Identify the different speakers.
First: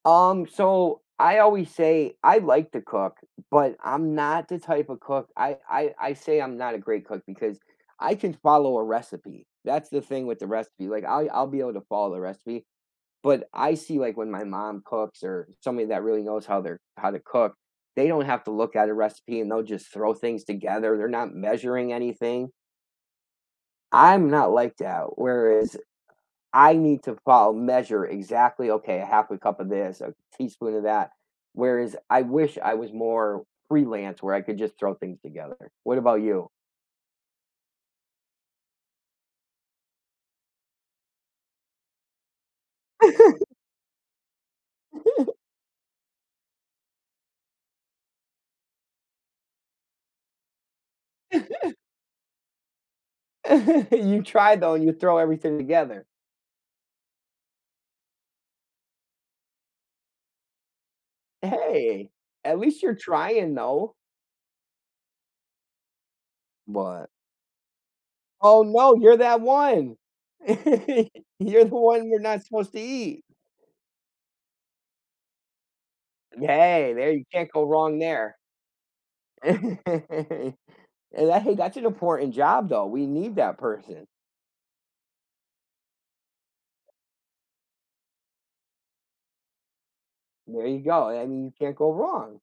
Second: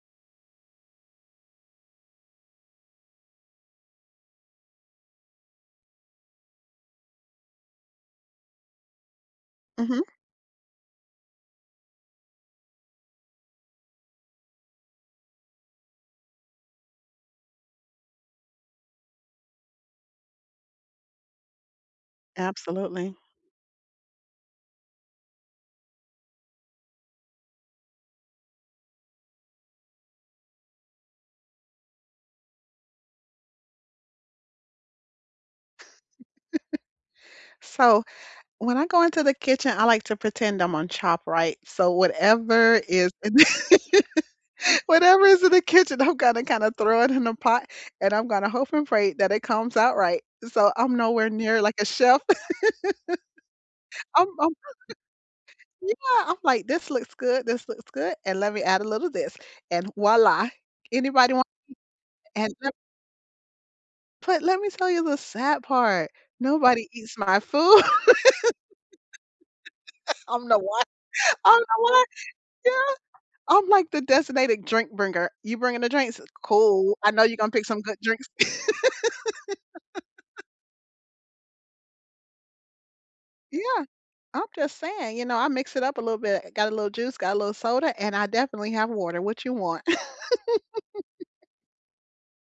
Speaker 1: Um, so I always say I like to cook, but I'm not the type of cook I I I say I'm not a great cook because I can follow a recipe, that's the
Speaker 2: Mhm.
Speaker 1: thing with the recipe. Like I I'll be able to follow the recipe, but I see, like, when my mom cooks or somebody that really knows how they're how to cook, they don't have to look at a recipe and they'll just throw things together. They're not measuring anything.
Speaker 2: Absolutely.
Speaker 1: I'm not like that. Whereas, I need to follow measure exactly, "Okay, 1/2 a cup of this, a teaspoon of that." Whereas I wish I was more freelance where I could just throw things together. What about you?
Speaker 2: So, when I go into the kitchen, I like to pretend I'm on Chopped, right? So, whatever is in the whatever is in the kitchen, I'm gonna kinda throw it in a pot and I'm gonna hope and pray that it comes out right. So, I'm nowhere near like a chef.
Speaker 1: And you
Speaker 2: I'm I'm.
Speaker 1: try, though. You throw everything together.
Speaker 2: Yeah. I'm like, "This looks good, this looks good. And let me add a little this and voila. Anybody want?"
Speaker 1: Hey.
Speaker 2: And
Speaker 1: At
Speaker 2: so
Speaker 1: least you're trying, though.
Speaker 2: But let me tell you the sad part. Nobody
Speaker 1: What?
Speaker 2: eats my food.
Speaker 1: Oh, no, you're that one!
Speaker 2: I don't know why, I don't
Speaker 1: You're the
Speaker 2: know why.
Speaker 1: one you're not supposed to
Speaker 2: Yeah.
Speaker 1: eat.
Speaker 2: I'm like the designated drink bringer. "You bringing the drinks?
Speaker 1: Hey.
Speaker 2: Cool. I
Speaker 1: There
Speaker 2: know
Speaker 1: you
Speaker 2: you're gonna
Speaker 1: can't go
Speaker 2: pick some good
Speaker 1: wrong
Speaker 2: drinks."
Speaker 1: there. Eh, ga hey. That's an important job, though. We need that
Speaker 2: Yeah.
Speaker 1: person.
Speaker 2: I'm just saying, you know, I mix it up a little bit. Got a little juice, got a little soda, and I definitely have water. What you want?
Speaker 1: There you go. I I mean, you can't go wrong.